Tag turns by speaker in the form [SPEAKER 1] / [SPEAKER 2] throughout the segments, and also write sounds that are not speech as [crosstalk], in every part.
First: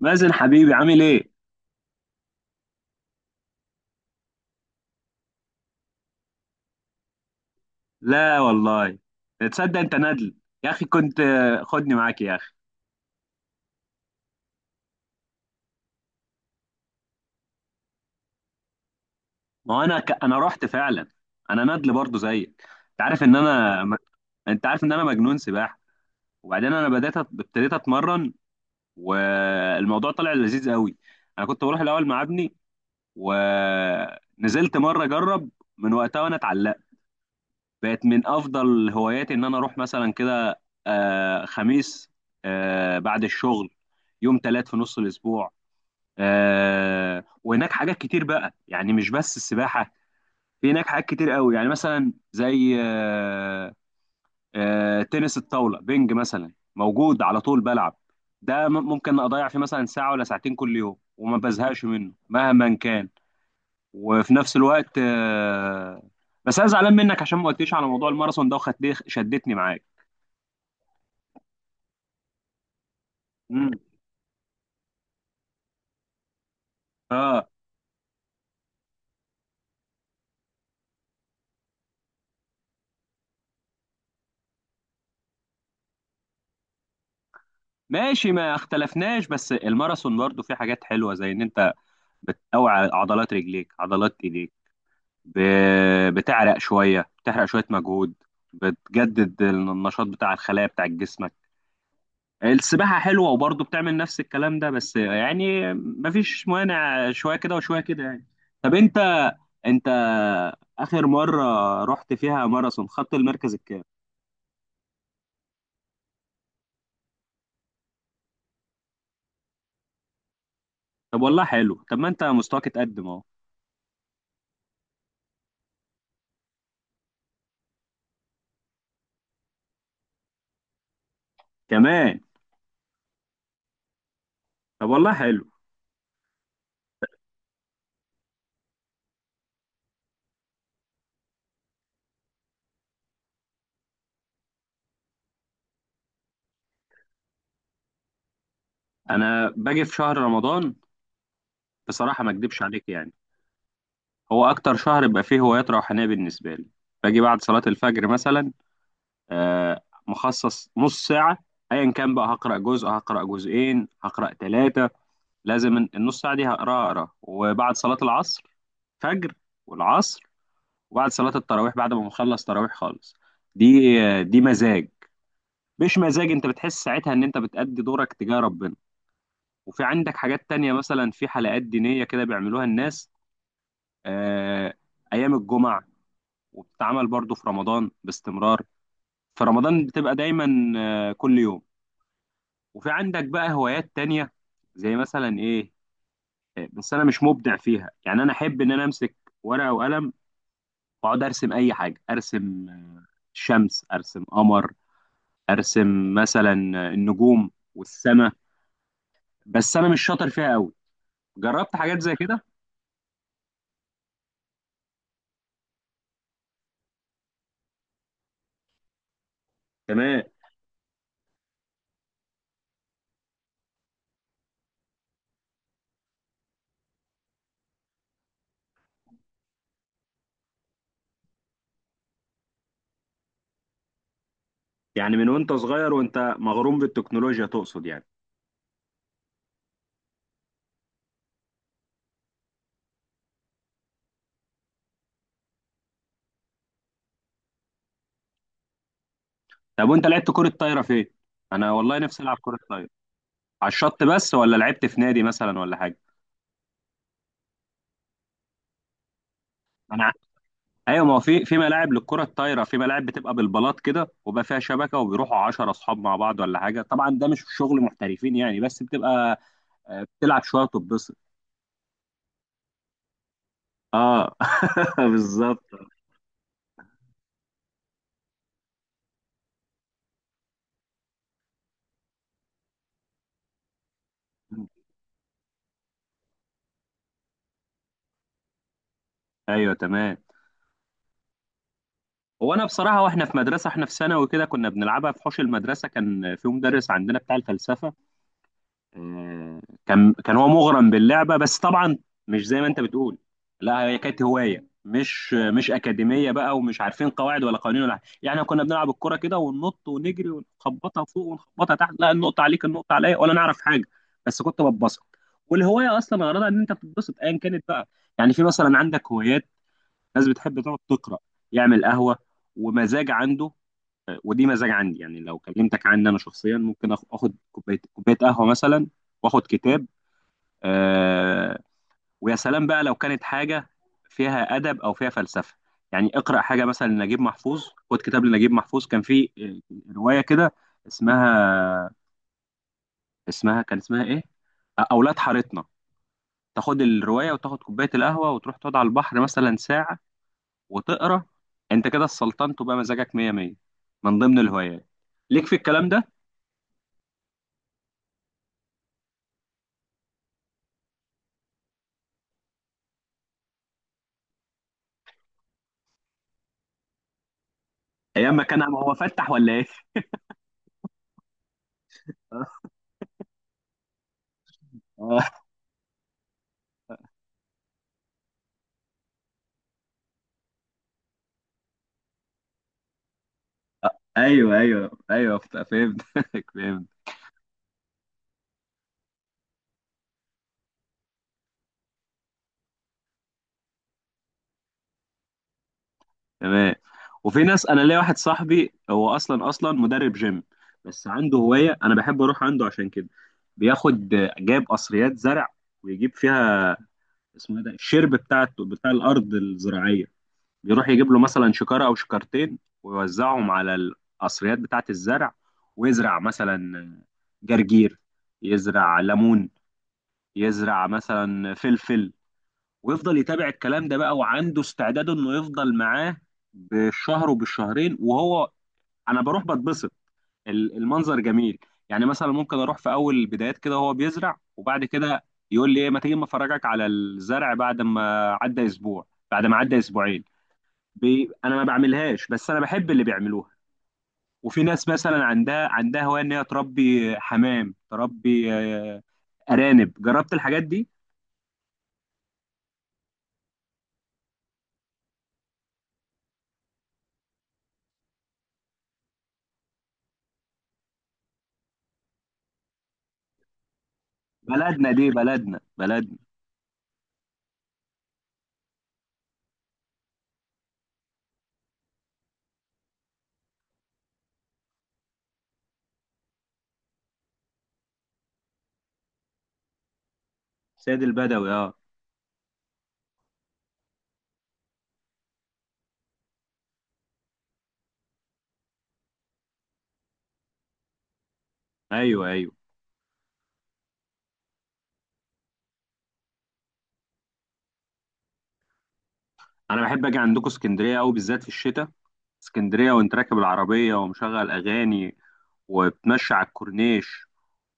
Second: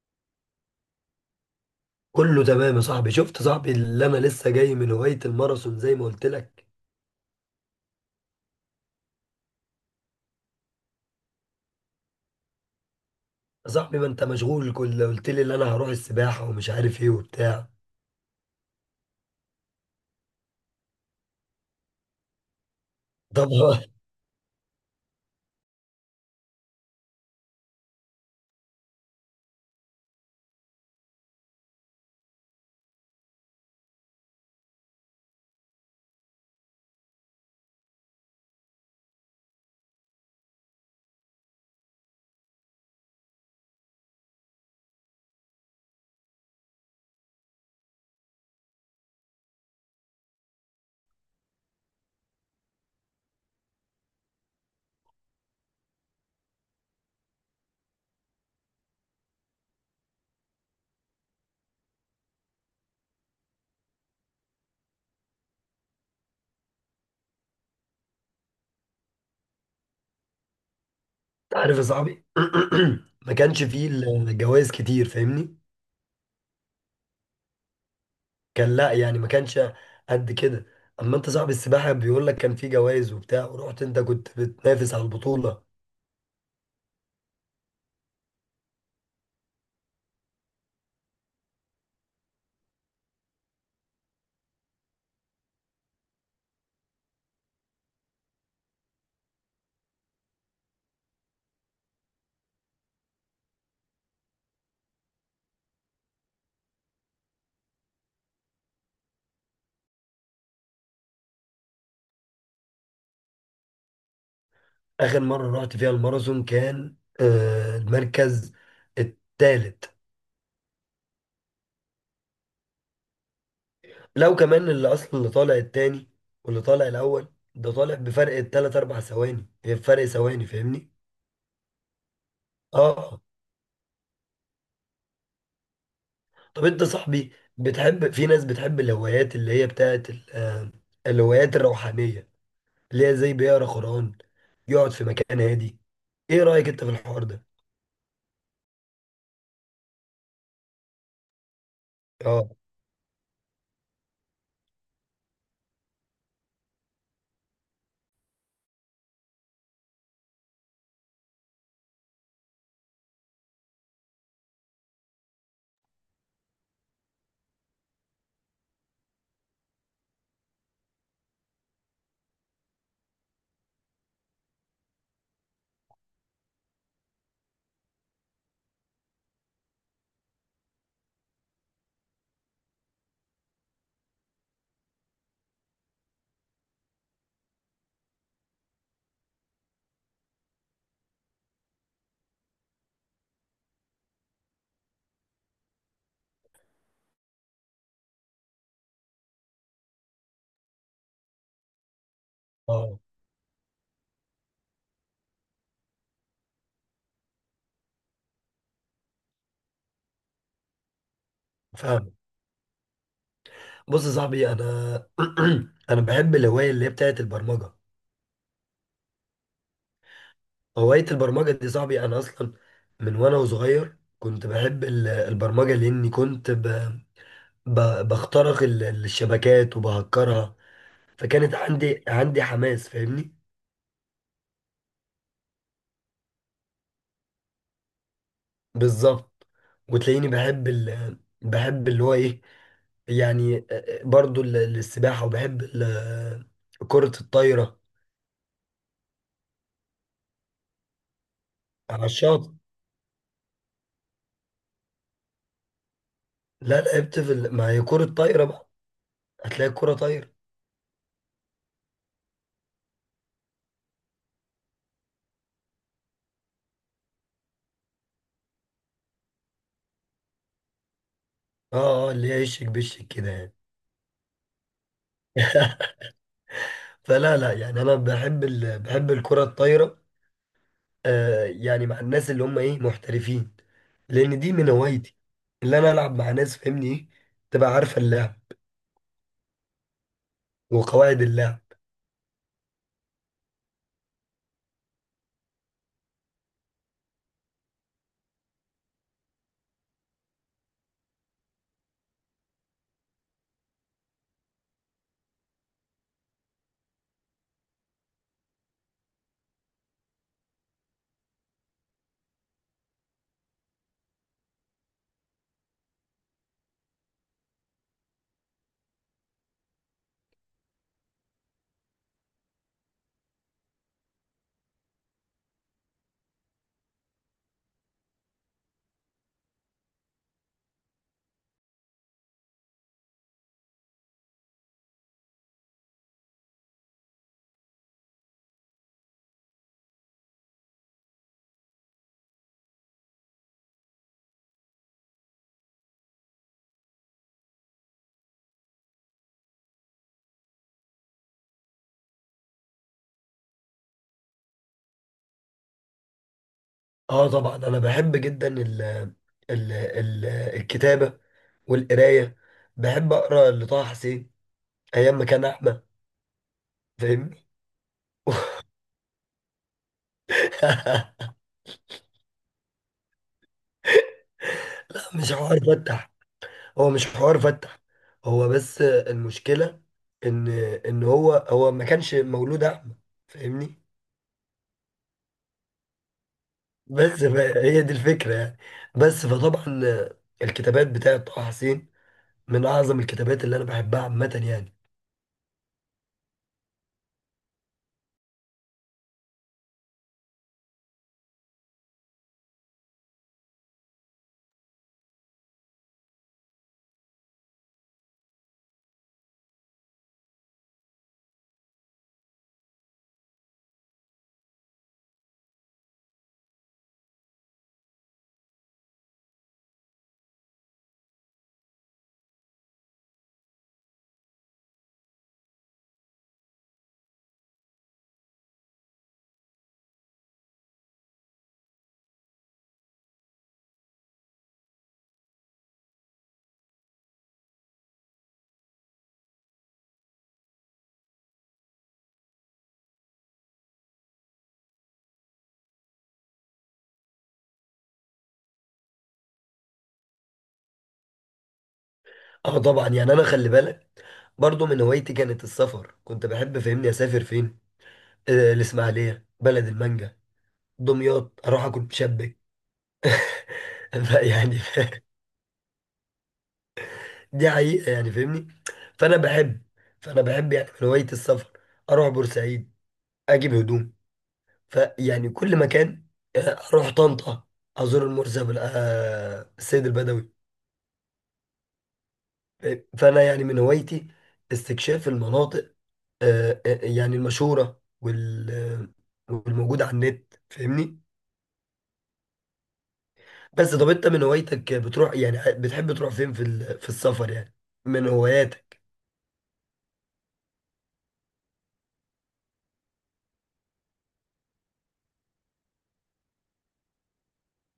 [SPEAKER 1] مازن حبيبي عامل ايه؟
[SPEAKER 2] كله تمام يا صاحبي. شفت يا صاحبي اللي انا لسه جاي من هواية الماراثون زي ما قلت لك.
[SPEAKER 1] لا والله. تصدق انت ندل. يا اخي كنت، خدني معاك يا اخي.
[SPEAKER 2] يا صاحبي ما انت مشغول، كل قلت لي ان انا هروح السباحة ومش عارف ايه وبتاع.
[SPEAKER 1] ما هو انا ك... انا رحت فعلا. انا ندل برضو زيك. انت عارف ان
[SPEAKER 2] طبعا.
[SPEAKER 1] انا م...
[SPEAKER 2] [laughs]
[SPEAKER 1] انت عارف ان انا مجنون سباحه. وبعدين انا ابتديت اتمرن، والموضوع طلع لذيذ قوي. انا كنت بروح الاول مع ابني، ونزلت مره اجرب، من وقتها وانا اتعلقت. بقت من افضل هواياتي ان انا اروح مثلا كده خميس، بعد الشغل، يوم تلات في نص الاسبوع. وهناك حاجات كتير بقى، يعني مش بس السباحه، في هناك حاجات كتير قوي، يعني مثلا زي تنس الطاوله، بينج مثلا موجود على طول بلعب. ممكن اضيع فيه مثلا ساعه ولا ساعتين كل يوم وما بزهقش منه مهما كان. وفي نفس الوقت بس انا زعلان منك عشان ما قلتليش على موضوع الماراثون ده وخدت شدتني معاك.
[SPEAKER 2] انت عارف يا صاحبي. [clears throat] ما كانش
[SPEAKER 1] امم
[SPEAKER 2] فيه الجوائز كتير، فاهمني؟
[SPEAKER 1] اه.
[SPEAKER 2] كان، لا يعني ما كانش قد كده. اما انت صاحب السباحة بيقول لك كان فيه جوائز وبتاع، ورحت انت كنت بتنافس على البطولة.
[SPEAKER 1] ماشي، ما اختلفناش، بس الماراثون برضو فيه حاجات حلوه، زي ان انت بتقوي عضلات رجليك، عضلات ايديك، ب... بتعرق شويه، بتحرق شويه مجهود، بتجدد النشاط بتاع الخلايا بتاع جسمك. السباحه حلوه وبرضو بتعمل نفس الكلام ده، بس يعني مفيش مانع، شويه كده وشويه كده يعني. طب انت، اخر مره رحت فيها ماراثون خدت المركز الكام؟
[SPEAKER 2] اخر مرة رحت فيها الماراثون كان المركز التالت.
[SPEAKER 1] طب والله حلو، طب ما انت مستواك اتقدم اهو.
[SPEAKER 2] لو كمان اللي اصلا اللي طالع التاني، واللي طالع الاول ده طالع بفرق التلات اربع ثواني، هي فرق ثواني، فاهمني؟
[SPEAKER 1] كمان؟
[SPEAKER 2] اه.
[SPEAKER 1] طب والله حلو.
[SPEAKER 2] طب انت صاحبي بتحب، في ناس بتحب الهوايات اللي هي بتاعت الهوايات الروحانية، اللي هي زي بيقرا قرآن، يقعد في مكان هادي. ايه رأيك انت في الحوار ده؟
[SPEAKER 1] انا باجي في شهر رمضان، بصراحه ما
[SPEAKER 2] اه،
[SPEAKER 1] اكدبش عليك يعني. هو اكتر شهر بيبقى فيه هوايات روحانيه بالنسبه لي. باجي بعد صلاه الفجر مثلا، آه، مخصص نص ساعه، ايا كان بقى، هقرا جزء، هقرا جزئين، هقرا ثلاثه، لازم النص ساعه دي هقراها اقرا. وبعد صلاه العصر، فجر والعصر، وبعد صلاة التراويح، بعد ما بخلص تراويح خالص. دي دي مزاج. مش مزاج، انت بتحس ساعتها ان انت بتأدي دورك تجاه ربنا. وفي عندك حاجات تانية، مثلا في حلقات دينية كده بيعملوها الناس، آه، ايام الجمعة. وبتتعمل برضو في رمضان باستمرار، في رمضان بتبقى دايما آه كل يوم. وفي عندك بقى هوايات تانية، زي مثلا ايه، بس انا مش مبدع فيها يعني. انا احب ان انا امسك ورقة وقلم واقعد ارسم اي حاجة. ارسم
[SPEAKER 2] اه،
[SPEAKER 1] شمس، ارسم قمر، ارسم مثلا النجوم والسماء، بس انا مش شاطر فيها قوي. جربت حاجات
[SPEAKER 2] فاهم.
[SPEAKER 1] زي كده.
[SPEAKER 2] بص يا صاحبي انا، [clears throat] انا بحب الهواية اللي هي بتاعت البرمجة.
[SPEAKER 1] تمام.
[SPEAKER 2] هواية البرمجة دي صاحبي، أنا أصلا من وأنا صغير كنت بحب البرمجة، لأني كنت ب... بخترق الشبكات وبهكرها. فكانت عندي حماس، فاهمني؟
[SPEAKER 1] يعني من وانت صغير وانت مغروم بالتكنولوجيا تقصد يعني؟
[SPEAKER 2] بالظبط. وتلاقيني بحب بحب اللي هو إيه، يعني برضو السباحة، وبحب كرة الطايرة.
[SPEAKER 1] طب وانت لعبت كرة طايرة فين؟ انا والله
[SPEAKER 2] على
[SPEAKER 1] نفسي العب
[SPEAKER 2] الشاطئ.
[SPEAKER 1] كرة طايرة. على الشط بس؟ ولا لعبت في نادي مثلا ولا حاجة؟
[SPEAKER 2] لا لعبت في ما هي كرة طايرة بقى، هتلاقي كرة
[SPEAKER 1] انا،
[SPEAKER 2] طايرة.
[SPEAKER 1] ايوه، ما هو في ملاعب للكرة الطايرة، في ملاعب بتبقى بالبلاط كده وبقى فيها شبكة، وبيروحوا 10 اصحاب مع بعض ولا حاجة. طبعا ده مش شغل محترفين يعني، بس بتبقى بتلعب شوية وتتبسط.
[SPEAKER 2] اه، اه، اللي هي يشك بشك كده يعني.
[SPEAKER 1] اه. [laughs] بالظبط.
[SPEAKER 2] [laughs] فلا، لا، يعني انا بحب بحب الكرة الطايرة، يعني مع الناس اللي هم ايه محترفين، لان دي من هوايتي اللي انا العب مع ناس فاهمني ايه، تبقى عارفة اللعب
[SPEAKER 1] ايوه تمام.
[SPEAKER 2] وقواعد اللعب.
[SPEAKER 1] هو انا بصراحه، واحنا في مدرسه، احنا في ثانوي كده، كنا بنلعبها في حوش المدرسه. كان في مدرس عندنا بتاع الفلسفه، آه، كان هو مغرم باللعبه. بس طبعا مش زي ما انت بتقول، لا، هي كانت هوايه مش اكاديميه بقى، ومش عارفين قواعد ولا قوانين ولا حاجه يعني. إحنا كنا بنلعب الكره كده وننط ونجري ونخبطها فوق ونخبطها تحت، لا النقطه عليك، النقطه عليا، ولا نعرف حاجه. بس كنت ببسط. والهوايه اصلا غرضها ان انت تتبسط ايا كانت بقى. يعني في مثلا عندك هوايات، ناس بتحب تقعد تقرا، يعمل قهوه، ومزاج عنده. آه، ودي مزاج عندي يعني. لو كلمتك عني انا شخصيا، ممكن اخد كوبايه، كوبايه قهوه. مثلا واخد كتاب. آه، ويا سلام بقى لو كانت حاجه فيها ادب او فيها فلسفه. يعني اقرا حاجه مثلا لنجيب محفوظ. خد كتاب لنجيب محفوظ، كان في روايه كده اسمها، اسمها كان ايه، اولاد حارتنا. تاخد الروايه وتاخد كوبايه القهوه وتروح تقعد على البحر مثلا ساعه وتقرا، انت كده السلطنت وبقى مزاجك مية مية. من ضمن الهوايات ليك في الكلام ده؟
[SPEAKER 2] اه طبعا، انا بحب جدا الكتابة والقراية. بحب اقرا لطه حسين ايام ما كان احمد، فاهمني؟
[SPEAKER 1] ايام ما كان هو فتح ولا ايه؟
[SPEAKER 2] [laughs]
[SPEAKER 1] [laughs]
[SPEAKER 2] مش
[SPEAKER 1] آه،
[SPEAKER 2] عارف افتح. هو مش حوار فتح، هو بس المشكلة ان ان هو ما كانش مولود اعمى، فاهمني؟
[SPEAKER 1] ايوه ايوه ايوه فهمتك. [laughs] فهمت.
[SPEAKER 2] بس هي دي الفكرة يعني، بس فطبعا الكتابات بتاعة طه حسين من اعظم الكتابات اللي انا بحبها عامة يعني.
[SPEAKER 1] تمام. وفي ناس، انا ليا واحد صاحبي، هو اصلا مدرب جيم، بس عنده هوايه انا بحب اروح عنده عشان كده. بياخد، جايب قصريات زرع ويجيب فيها، اسمه ايه ده، الشرب بتاع الارض الزراعيه، بيروح يجيب له مثلا شكارة أو شكارتين ويوزعهم على القصريات بتاعة الزرع. ويزرع مثلا جرجير، يزرع ليمون، يزرع مثلا فلفل، ويفضل يتابع الكلام ده بقى. وعنده استعداد إنه يفضل معاه بالشهر وبالشهرين وهو، أنا بروح بتبسط. المنظر جميل يعني. مثلا ممكن أروح في أول البدايات كده وهو بيزرع، وبعد كده يقول لي إيه، ما تيجي ما أفرجك على الزرع، بعد ما عدى أسبوع، بعد ما عدى أسبوعين. انا ما بعملهاش، بس انا بحب اللي بيعملوها. وفي ناس مثلا عندها هوايه ان هي تربي حمام، تربي ارانب. جربت الحاجات دي.
[SPEAKER 2] اه طبعا يعني، انا خلي بالك، برضو من هوايتي كانت السفر، كنت بحب فاهمني اسافر فين، الاسماعيلية بلد المانجا، دمياط اروح اكل مشبك. [laughs] يعني
[SPEAKER 1] بلدنا، دي بلدنا.
[SPEAKER 2] دي حقيقة يعني، فاهمني؟ فأنا بحب فأنا بحب يعني من هواية السفر، أروح بورسعيد أجيب هدوم، فيعني كل مكان، آه، أروح طنطا أزور المرزب السيد البدوي.
[SPEAKER 1] سيد البدوي، اه.
[SPEAKER 2] فأنا يعني من هوايتي استكشاف المناطق، يعني المشهورة والموجودة على النت، فاهمني؟
[SPEAKER 1] ايوه ايوه.
[SPEAKER 2] بس طب أنت من هوايتك بتروح يعني، بتحب تروح فين في في السفر يعني، من هواياتك؟
[SPEAKER 1] انا بحب اجي عندكم اسكندريه قوي، بالذات في الشتاء. اسكندريه وانت راكب العربيه ومشغل اغاني وبتمشي على الكورنيش،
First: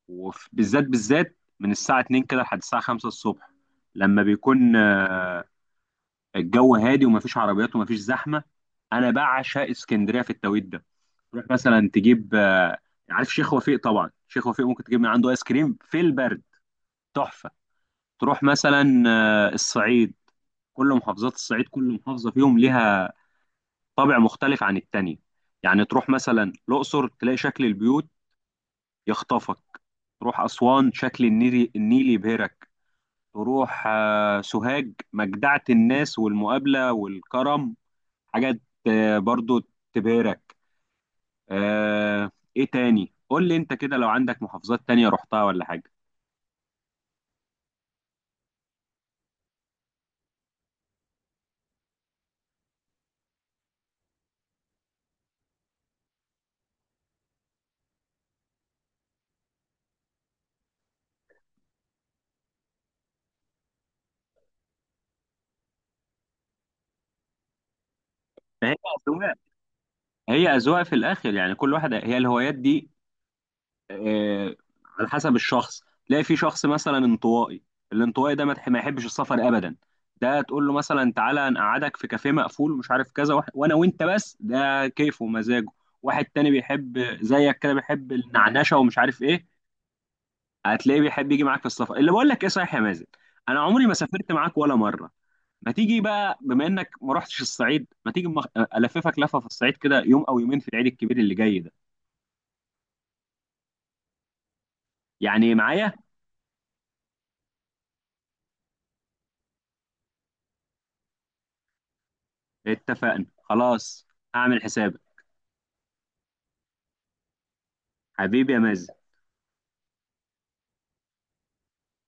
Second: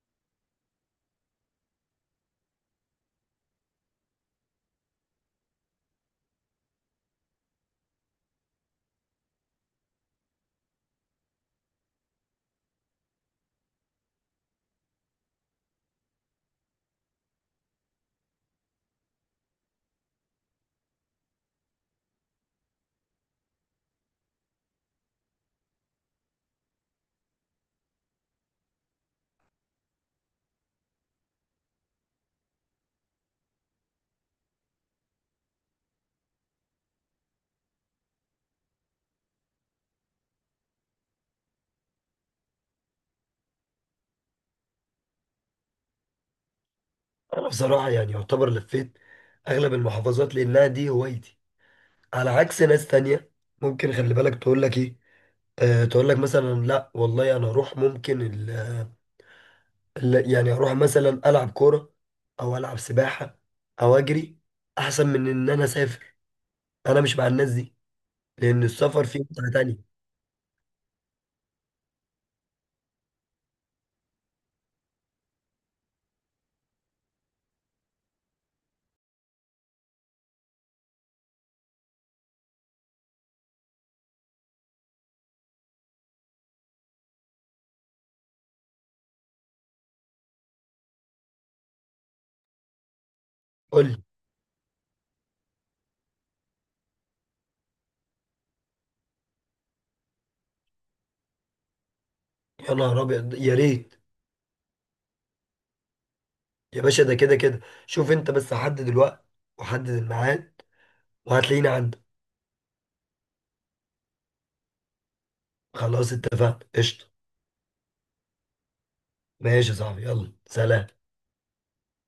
[SPEAKER 1] وبالذات بالذات من الساعه 2 كده لحد الساعه 5 الصبح، لما بيكون الجو هادي ومفيش عربيات ومفيش زحمه. انا بعشق اسكندريه في التوقيت ده. تروح مثلا تجيب عارف شيخ وفيق؟ طبعا شيخ وفيق ممكن تجيب من عنده ايس كريم في البرد، تحفه. تروح مثلا الصعيد، كل محافظات الصعيد كل محافظه فيهم ليها طابع مختلف عن التانية. يعني تروح مثلا الاقصر تلاقي شكل البيوت يخطفك، تروح اسوان شكل النيل، النيل يبهرك، تروح سوهاج، مجدعه الناس والمقابله والكرم، حاجة برضو تبهرك. آه، ايه تاني، قول لي انت كده لو عندك محافظات تانية رحتها ولا حاجة.
[SPEAKER 2] انا بصراحه يعني يعتبر لفيت اغلب المحافظات، لانها دي هوايتي على عكس ناس تانية. ممكن خلي بالك تقول لك ايه، أه تقول لك مثلا لا والله انا اروح ممكن يعني اروح مثلا العب كوره، او العب سباحه، او اجري، احسن من ان انا اسافر. انا مش مع الناس دي، لان
[SPEAKER 1] فهي
[SPEAKER 2] السفر فيه
[SPEAKER 1] أذواق،
[SPEAKER 2] متعه تانية.
[SPEAKER 1] هي أذواق في الآخر يعني. كل واحدة، هي الهوايات دي آه، على حسب الشخص. تلاقي في شخص مثلا انطوائي، الانطوائي ده ما يحبش السفر أبدا. ده تقول له مثلا تعالى نقعدك في كافيه مقفول ومش عارف كذا وانا وانت بس، ده كيفه ومزاجه. واحد تاني بيحب زيك كده، بيحب النعنشة ومش عارف ايه، هتلاقيه بيحب يجي معاك في السفر، اللي بقول لك ايه، صحيح يا مازن، انا عمري
[SPEAKER 2] قول
[SPEAKER 1] ما
[SPEAKER 2] لي.
[SPEAKER 1] سافرت معاك ولا مره. ما تيجي بقى بما انك ما رحتش الصعيد، ما تيجي الففك لفه في الصعيد كده يوم او يومين في العيد الكبير اللي جاي ده،
[SPEAKER 2] يا نهار ابيض، يا ريت.
[SPEAKER 1] يعني معايا.
[SPEAKER 2] يا باشا، ده كده كده، شوف انت بس حدد الوقت وحدد الميعاد، وهتلاقيني عندك.
[SPEAKER 1] اتفقنا، خلاص، هعمل حسابك.
[SPEAKER 2] خلاص اتفقنا، قشطه.
[SPEAKER 1] حبيبي يا مازن.
[SPEAKER 2] ماشي يا صاحبي، يلا سلام.